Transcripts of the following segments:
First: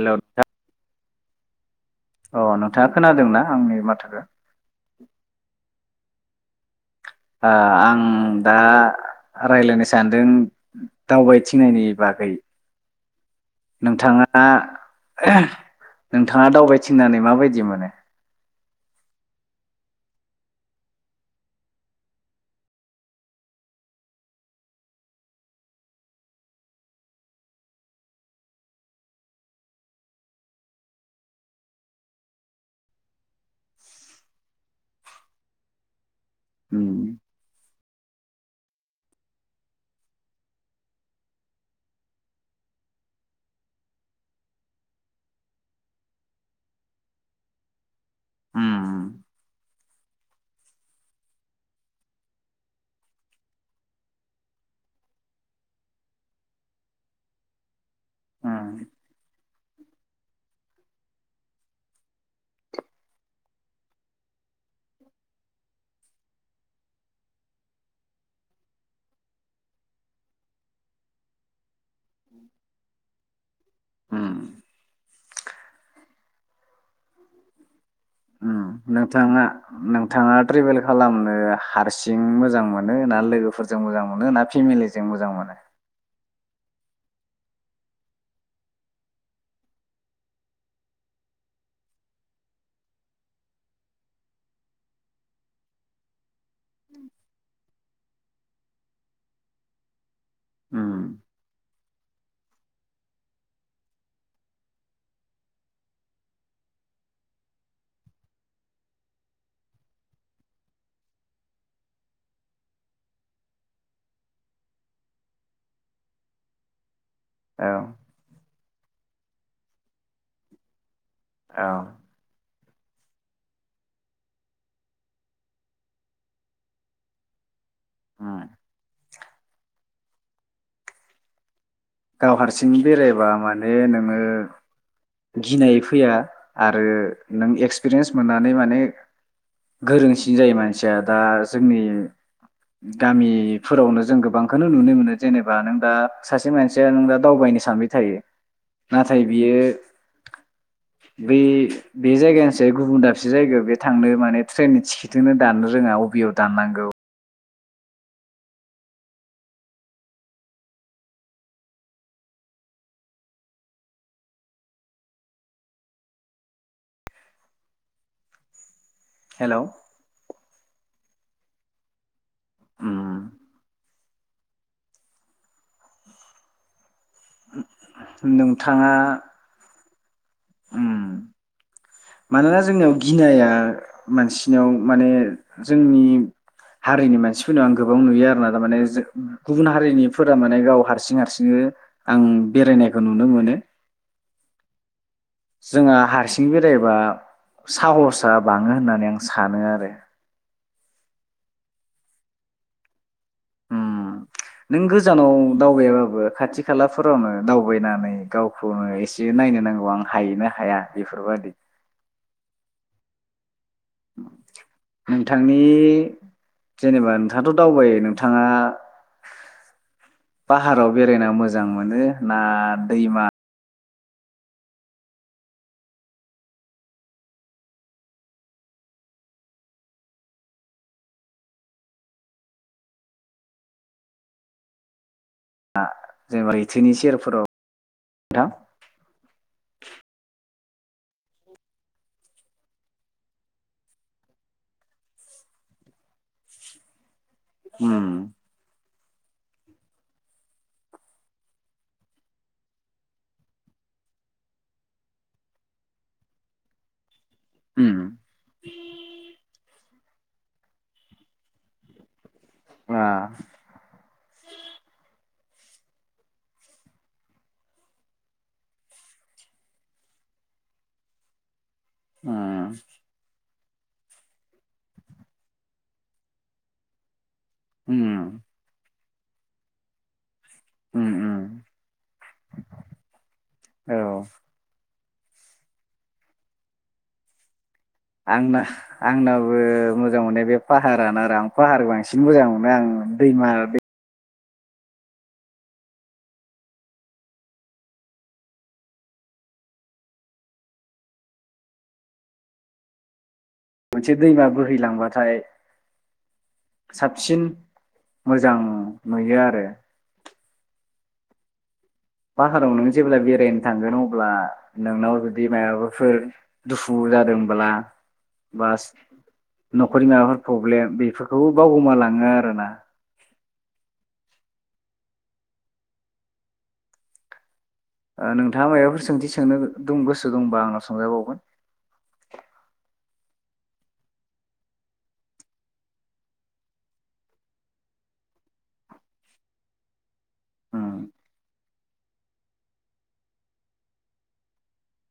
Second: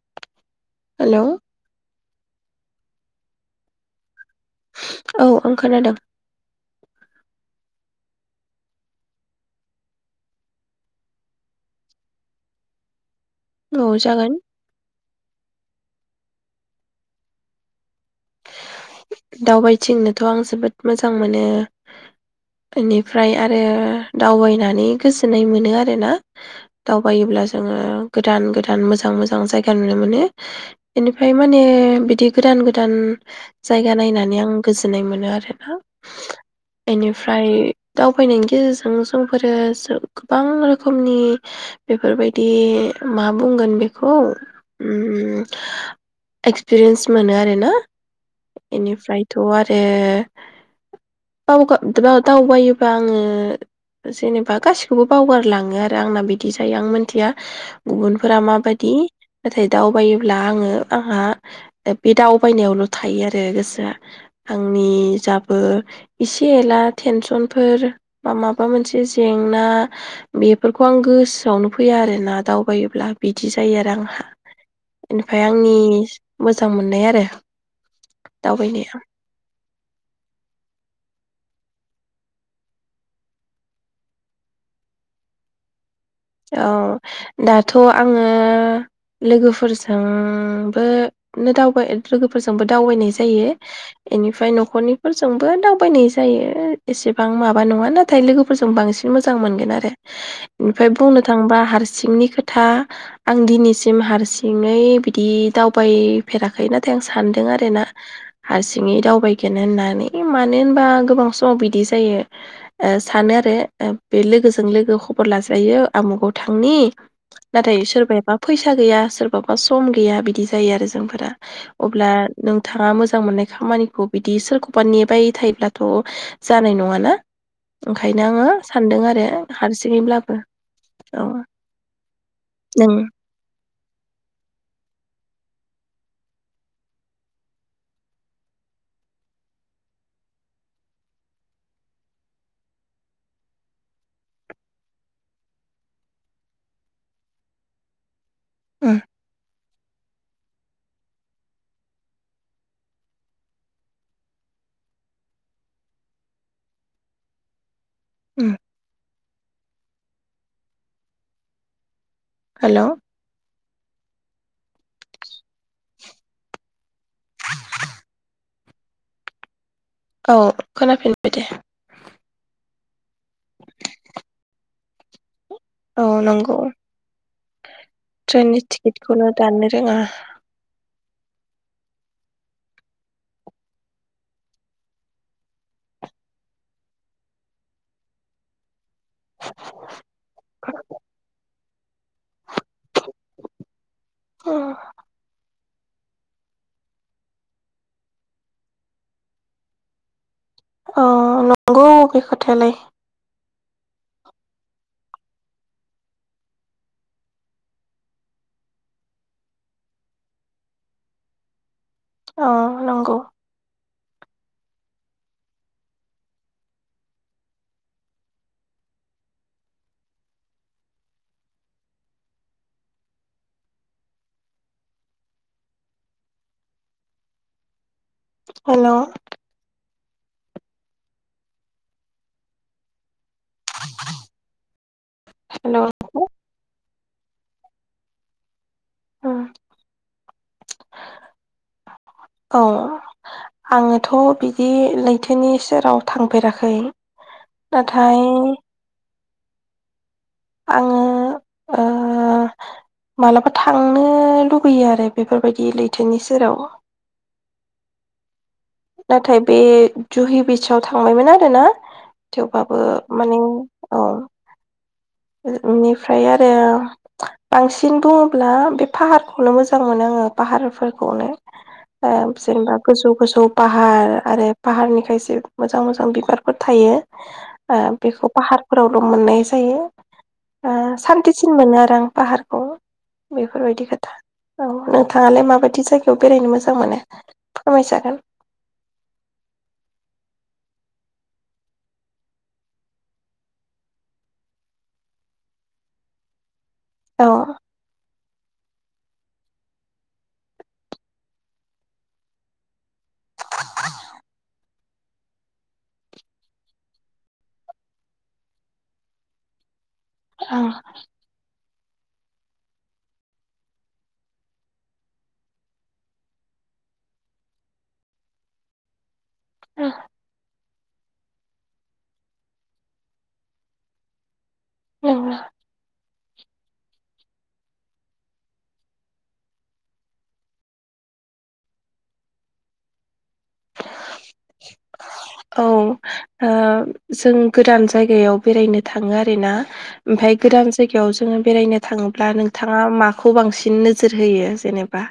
हेल' नो हेलौ औ न था खोनादों ना आंनि माथोखो औ आं खोनादों। आ आं दा रायज्लायनो सानदों दावबायथिंनायनि बागै औ जागोन नोंथाङा नोंथाङा दावबायथिननानै माबायदि मोनो। दावबायथिंनोथ' आं जोबोद मोजां मोनो ओनिफ्राय आरो दावबायनानै गोजोननाय मोनो आरोना दावबायोब्ला जोङो गोदान गोदान मोजां मोजां जायगा नुनो मोनो बेनिफ्राय माने बिदि गोदान गोदान जायगा नायनानै आं गोजोननाय मोनो आरोना उम इनिफ्राय दावबायनायनि गेजेरजों जोंफोरो जो गोबां रोखोमनि बेफोरबायदि मा बुंगोन बेखौ उम एक्सपिरियेन्स मोनो आरोना उम बेनिफ्रायथ' आरो बावगार दावबायोबा आङो जेनेबा गासिखौबो बावगारलाङो आरो आंना बिदि जायो आं मिथिया गुबुनफोरा उम माबायदि नाथाय दावबायोब्ला आङो आंहा बे दावबायनायावल' थायो आ रो गोसोआ आंनि जाबो एसे एला टेनसनफोर माबा मोनसे जेंना बेफोरखौ आं गोसोआवनो फैया आरोना दावबायोब्ला बिदि जायो आरो आंहा उम इनिफाय आंनि मोजां मो मोननाय आरो उम दावबायनाया नोंथाङा नोंथाङा ट्रेभेल खालामनो ओ हारसिं मोजां मोनो ना लोगोफोरजों मोजां मोनो ना फेमिलिजों मोजां मोनो। औ दाथ' आङो लोगोफोरजोंबो दावबाय लोगोफोरजोंबो दावबायनाय जायो इनिफ्राय न'खरनिफोरजोंबो दावबायनाय जायो एसेबां माबा नङा नाथाय लोगोफोरजों बांसिन मोजां मोनगोन आरो इनिफ्राय उम बुंनो थाङोबा हारसिंनि खोथा आं दिनैसिम हारसिङै बिदि दावबायफेराखै नाथाय आं सानदों आरोना हारसिङै दावबायगोनो होननानै मानो होनबा गोबां समाव बिदि जायो ओ सानो आरो बे लोगोजों लोगो खबर लाजायो आमुगाव थांनि औ नाथाय सोरबायााबा फैसा गैया सोरबाबा सम गैया बिदि जायो आरो जों फोरा औ अब्ला नों थाङा मोजां मोननाय खामानिखौ बिदि सोरखौबा नेबाय थायोब्लाथ' जानाय नङाना। ओंखायनो आङो उम सान्दों आरो हारसिं जैब्लाबो औ गाव हारसिं नों बेरायबा माने बे नोङो गिनाय फैया आरो नों एक्सपिरियेन्स मोननानै माने गोरोंसिन जायो मानसिया दा जोंनि गामिफोरावनो जों गोबांखौनो नुनो मोनो जेनेबा नों दा सासे मान से नों दा दावबायनो सानबाय थायो। उम नाथाय बियो बे बे जायगायानोसै गुबुन दाबसे जायगायाव बे थांनो माने ट्रेननि टिकेटखौो दाननो रोङा अबेयाव दाननांगौ। उम हेलौ, [inaudible] हेलौ। औ खोनाफिनबाय दे। उम। औ नंगौ। [unintelligible] ट्रेननि नोंथाङा टिकेटखौनो दाननो रोङा। उम मानोना जोंनियाव गिनाया मानसिनाव माने जोंनि हारिनि मानसिफोरनाव आं गोबां नुयो आरोना थारमाने। गुबुन हारिनिफोरा माने गाव हारसिं हारसिङै। आं बेरायनायखौ नुनो मोनो। [unintelligible] जोंहा हारसिं बेरायबा साहस आ बाङो होननानै आं सानो आरो। अ नंगौ बे खोथायालाय। होम नों गोजानाव दावबायाबाबो खाथि खालाफोरावनो दावबायनानै गावखौनो एसे नायनो नांगौ आं हायो ना हाया इफोरबायदि। औ नंगौ। नोंथांनि जेनेबा नोंथाङाथ' दावबायो नोंथाङा पाहाराव बेरायना मोजां मोनो ना दैमा? हेलौ। [unintelligible] हेल' [unintelligible] जोंनि सेहेरफोराव [unintelligible] [unintelligible] औ आङोथ' बिदि लैथोनि सेराव थांफेराखै। उम नाथाय। आङो ओ मालाबा थांनो लुगैयो आरो बेफोरबायदि लैथोनि सेराव। होम। नाथाय बे जुहि बिच आव थांबायमोन आरो ना। थेवबाबो आ माने औ। [unintelligible] आरो बांसिन बुङोब्ला बे फाहारखौनो मोजां मोनो आङो फाहारफोरखौनो। [unintelligible] उम जेनेबा गोजौ गोजौ। पाहार आरो पाहारनि खायसे मोजां मोजां बिबारफोर थायो। ओ उम बेखौ पाहारफोराव। मोननाय जायो। ओ उम उम सान्थिसिन मोनो आरो आं पाहारखौ बेफोरबायदि औ खोथा औ। थाङालाय माबायदि जायगायाव बेरायनो मोजां मोनो? फोरमायजागोन आंना आंनाबो मोजां मोननाय बे फाहारानो आरो आं फाहार बांसिन मोजां मोनो आं दैमा दै अ मोनसे दैमा बोहैलांबाथाय साबसिन मोजां नुयो आरो। अ। पाहाराव नों जेब्ला बेरायनो थांगोन अब्ला नोंनाव जुदि मायाफोर दुखु जादोंब्ला बास औ नखरनि माबाफोर प्रब्लेम। बेफोरखौबो बावगोमा लाङो आरोना। औ। ओ नोंथाङा माबाफोर सोंथि सोंनो दं गोसो दंबा आंनाव सोंजाबावगोन। औ ओ जों गोदान जायगायाव बेरायनो थाङो आरोना ओमफ्राय गोदान उम जायगायाव जोङो बेरायनो थाङोब्ला नोंथाङा माखौ बांसिन नोजोर होयो जेनेबा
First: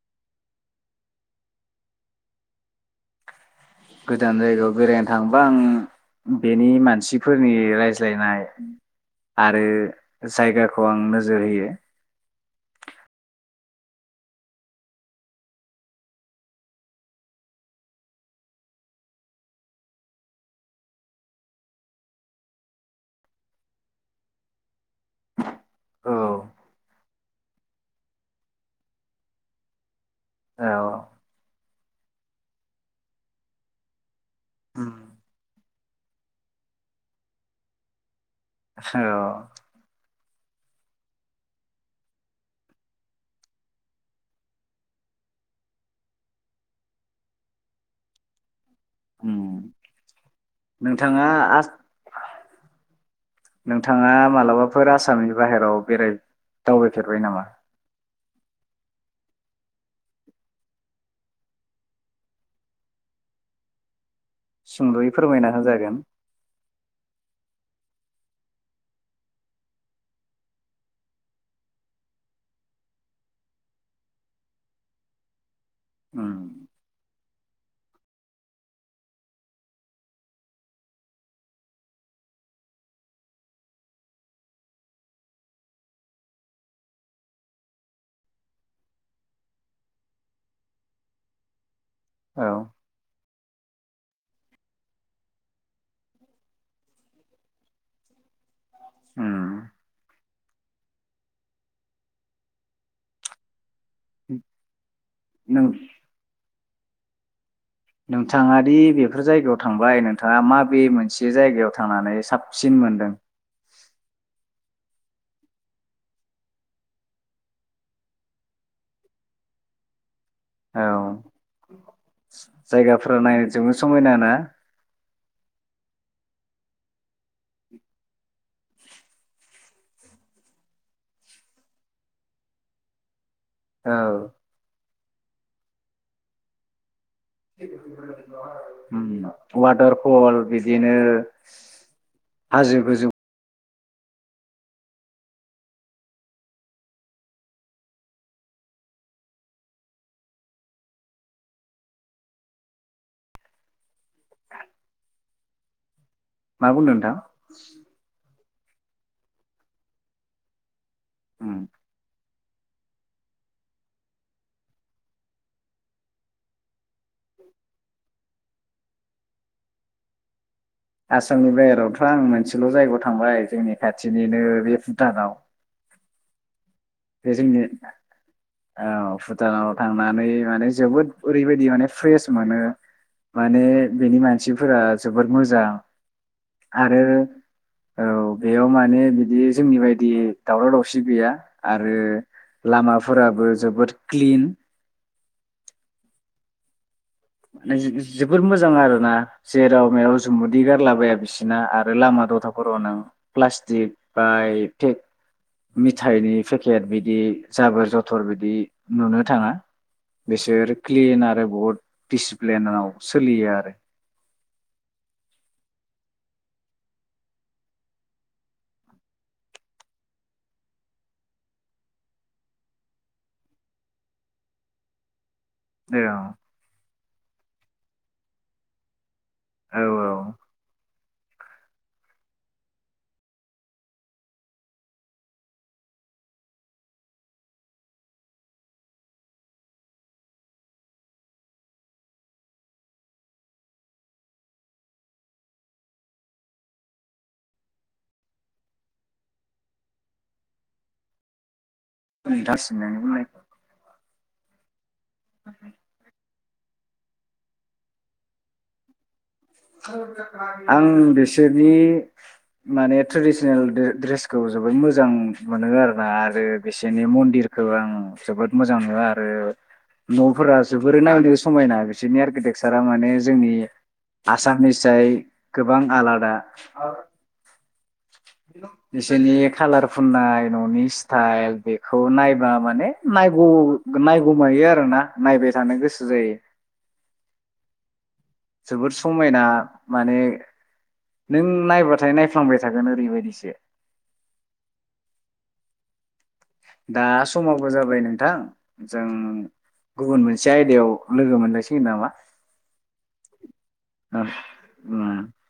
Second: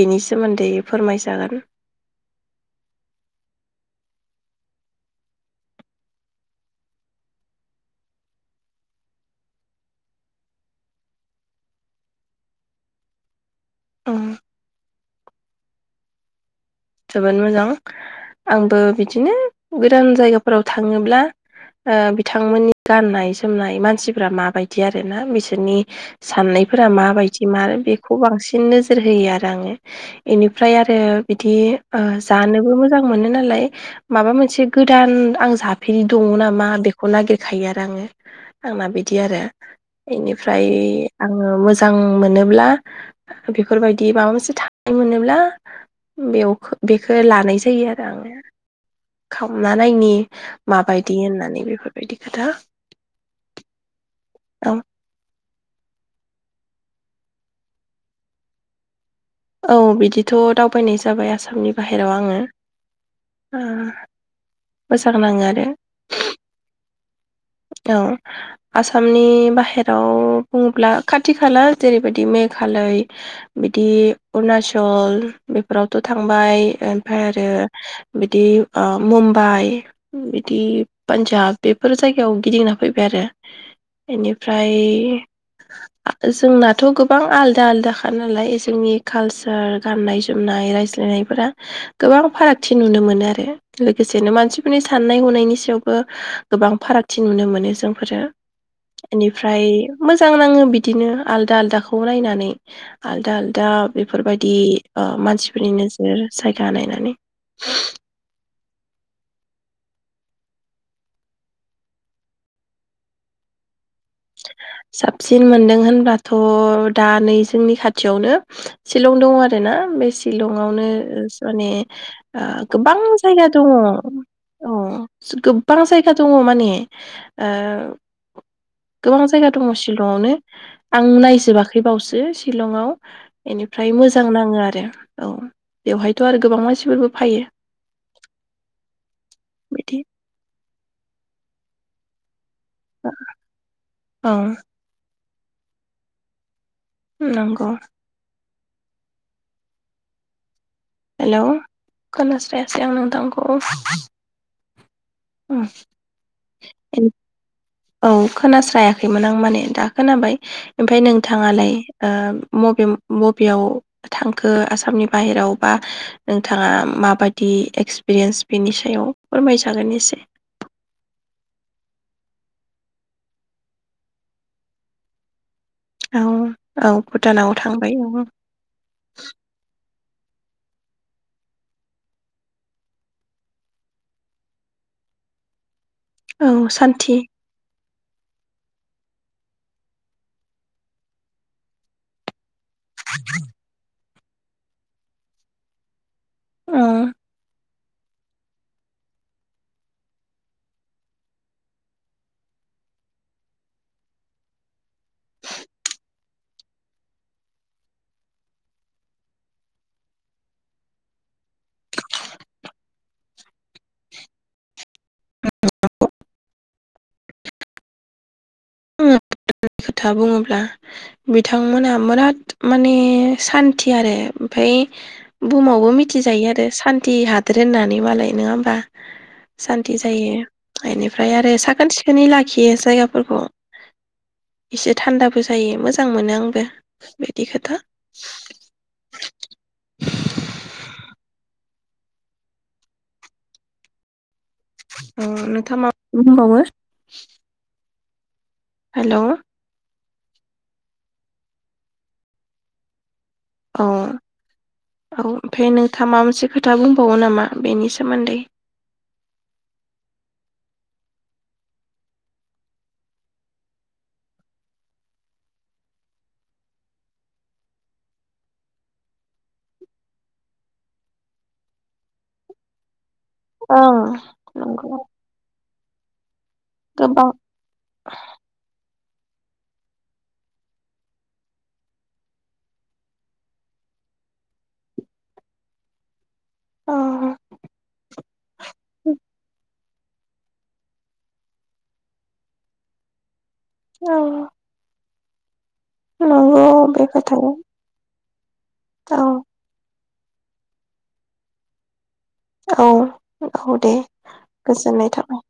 बेनि सोमोन्दै फोरमायजागोन। गोदान जायगायाव बेरायनो थाङोबा आं बेनि मानसिफोरनि रायज्लायनाय आरो जायगाखौ आं नोजोर होयो। औ। जोबोद मोजां आंबो बिदिनो गोदान जायगाफोराव थाङोब्ला ओ बिथांमोननि गाननाय जोमनाय मानसिफ्रा माबायदि आरोना बिसोरनि औ साननायफोरा माबायदि मार बेखौ बांसिन नोजोर होयो आरो आङो। औ एनिफ्राय आरो बिदि ओ जानोबो मोजां मोनो नालाय माबा मोनसे उम गोदान आं जाफेरि दङ नामा बेखौ नागिरखायो आरो आङो। आंना औ बिदि आरो बेनि ओमफ्राय आङो मोजां मोनोब्ला बेफोरबायदि माबा मोनसे थानाय मोनोब्ला बेयाव बेखौ लानाय जायो आरो आङो। उम खावना नायनि माबायदि नोंथाङा आ होननानै बेफोरबायदि खोथा। नोंथाङा औ मालाबाफोर आसाम बाहेराव बेराय दावबायफेरबाय नामा? औ बिदिथ‌' दावबायनाय जाबाय आसामनि बाहेरायाव आङो ओ सुंद'यै मोजां नाङो फोरमायना आरो होजागोन। औ आसामनि बाहेराव बुङोब्ला खाथि खाला जेरैबायदि मेघालय बिदि अरुनाचल बेफोरावथ' उम थांबाय ओमफ्राय आरो बिदि ओ मुम्बाइ बिदि पान्जाब बेफोर जायगा याव गिदिंना फैबाय आरो बेनिफ्राय जोंनाथ' गोबां आलदा आलदाखा नालाय जोंनि कालसार गाननाय जोमनाय रायज्लायनायफोरा। गोबां औ फारागथि नुनो मोनो आरो। लोगोसेनो मानसिफोरनि साननाय हनायनि सायावबो गोबां फाराग। थि नुनो मोनो जोंफोरो। एनिफ्राय उम मोजां मोजां नाङो बिदिनो आलदा आलदाखौ नायनानै आलदा आलदा बेफोरबायदि ओ नों मानसिफोरनि नोजोर सायख जानायनानै नोंथाङा दि बेफोर जायगायाव थांबाय नोंथाङा माबे मोनसे जायगायाव थांनानै साबसिन मोनदों? साबसिन मोनदों होनब्लाथ' दा नै जोंनि खाथियावनो सिलं दङ आरोना बे सि औ शिलंआवनो माने ओ गोबां जायगाफोरा नायनो जायगा दङ जोबोद समायना ना औ। बारा जायगा दङ माने ओ गोबां जायगा दङ शिलंआवनो आं नायजोबाखै बावसो शिलंआव। बेनिफ्राय औ मोजां नाङो आरो। औ बेवहायथ' आरो गोबां मानसिफोरबो फायो उम वाटार बिदि फल बिदिनो हाजो गोजौ ओ। नोंग हेल' खोनास्रायासै आं नोंथांखौ? आ मा बुंदों नोंथां? औ खोनास्रायाखैमोन आं माने दा खोनाबाय। ओमफ्राय उम नोंथाङालाय ओ मबे मबेयाव थांखो आसामनि बाहेराव बा नोंथाङा माबायदि एक्सपिरियेन्स बेनि सायाव फोरमायजागोन एसे आसामनि बाहेरायावथ' आं मोनसेल' जायगायाव थांबाय जोंनि खाथिनिनो बे भुटानाव औ औ बे भुटानाव जोंनि थांबाय औ औ भुटानाव थांनानै माने जोबोद ओरैबायदि माने फ्रेस मोनो माने बेनि मानसिफोरा जोबोद मोजां। औ सान्थि। आरो औ बेयाव माने बिदि जोंनि बायदि दावराव दावसि गैया। आरो लामाफोराबो जोबोद क्लिन ओ नो [unintelligible] जोबोर मोजां आरो ना। जेराव मेराव जुमुदै गारलाबाया बिसिना आरो लामा दथाफोराव ना प्लास्टिक बायेक खेक मिथाइनि पेकेट बिदि जाबोर जथर बिदि नुनो थाङा बिसोर क्लिन आरो बहुद दिसप्लेनाव सोलियो आरो। आङो [unintelligible] खोथा बुङोब्ला बिथांमोना बोराद माने सान्थि आरो ओमफाय बुहुमावबो औ मिथिजायो आरो सान्थि हाद रोननानै मालाय नोङा होमबा? औ सान्ति औ जायो। गायनाय फ्राय आरो साखोन सिखोनै लाखियो जायगाफोरखौ। एसे थान्दाबो जायो मोजां मोनो आंबो बिदि खोथा। ओ नोंथाङा मा [unintelligible] बुंबावो? हेल' [unintelligible] अ' औ ओमफाय नोंथाङा मा मोनसे खोथ दा बुंबावो नामा बेनि सोमोन्दै? आं बिसोरनि माने ट्रेडिसनेल द्रे-ड्रेसखौ जोबोद मोजां मोनो आरोना। आरो बिसोरनि मन्दिरखौ आं जोबोद मोजां मोनो। आरो न'फोरा जोबोरै नायनो समायना बिसोरनि आर्किटेक्सारा माने जों ओं नंगौ आसामनिसाय गोबां आलादा गोबां हेलौ बिसोरनि खालार फुननाय न'नि स्टाइल बेखौ नायबा माने नायगौ नायगौमायो आरोना नायबाय थानो गोसो जायो। अ' जोबोद समायना माने नों नायबाथाय नायफ्लांबाय थागोन ओरैबायदिसो औ नंगौ बे दा समावबो खोथाया जाबाय नोंथां जों औ गुबुन मोनसे आयदायाव लोगो मोनलायसिगोन नामा औ औ दे ओं गोजोननाय ओम। थाबाय।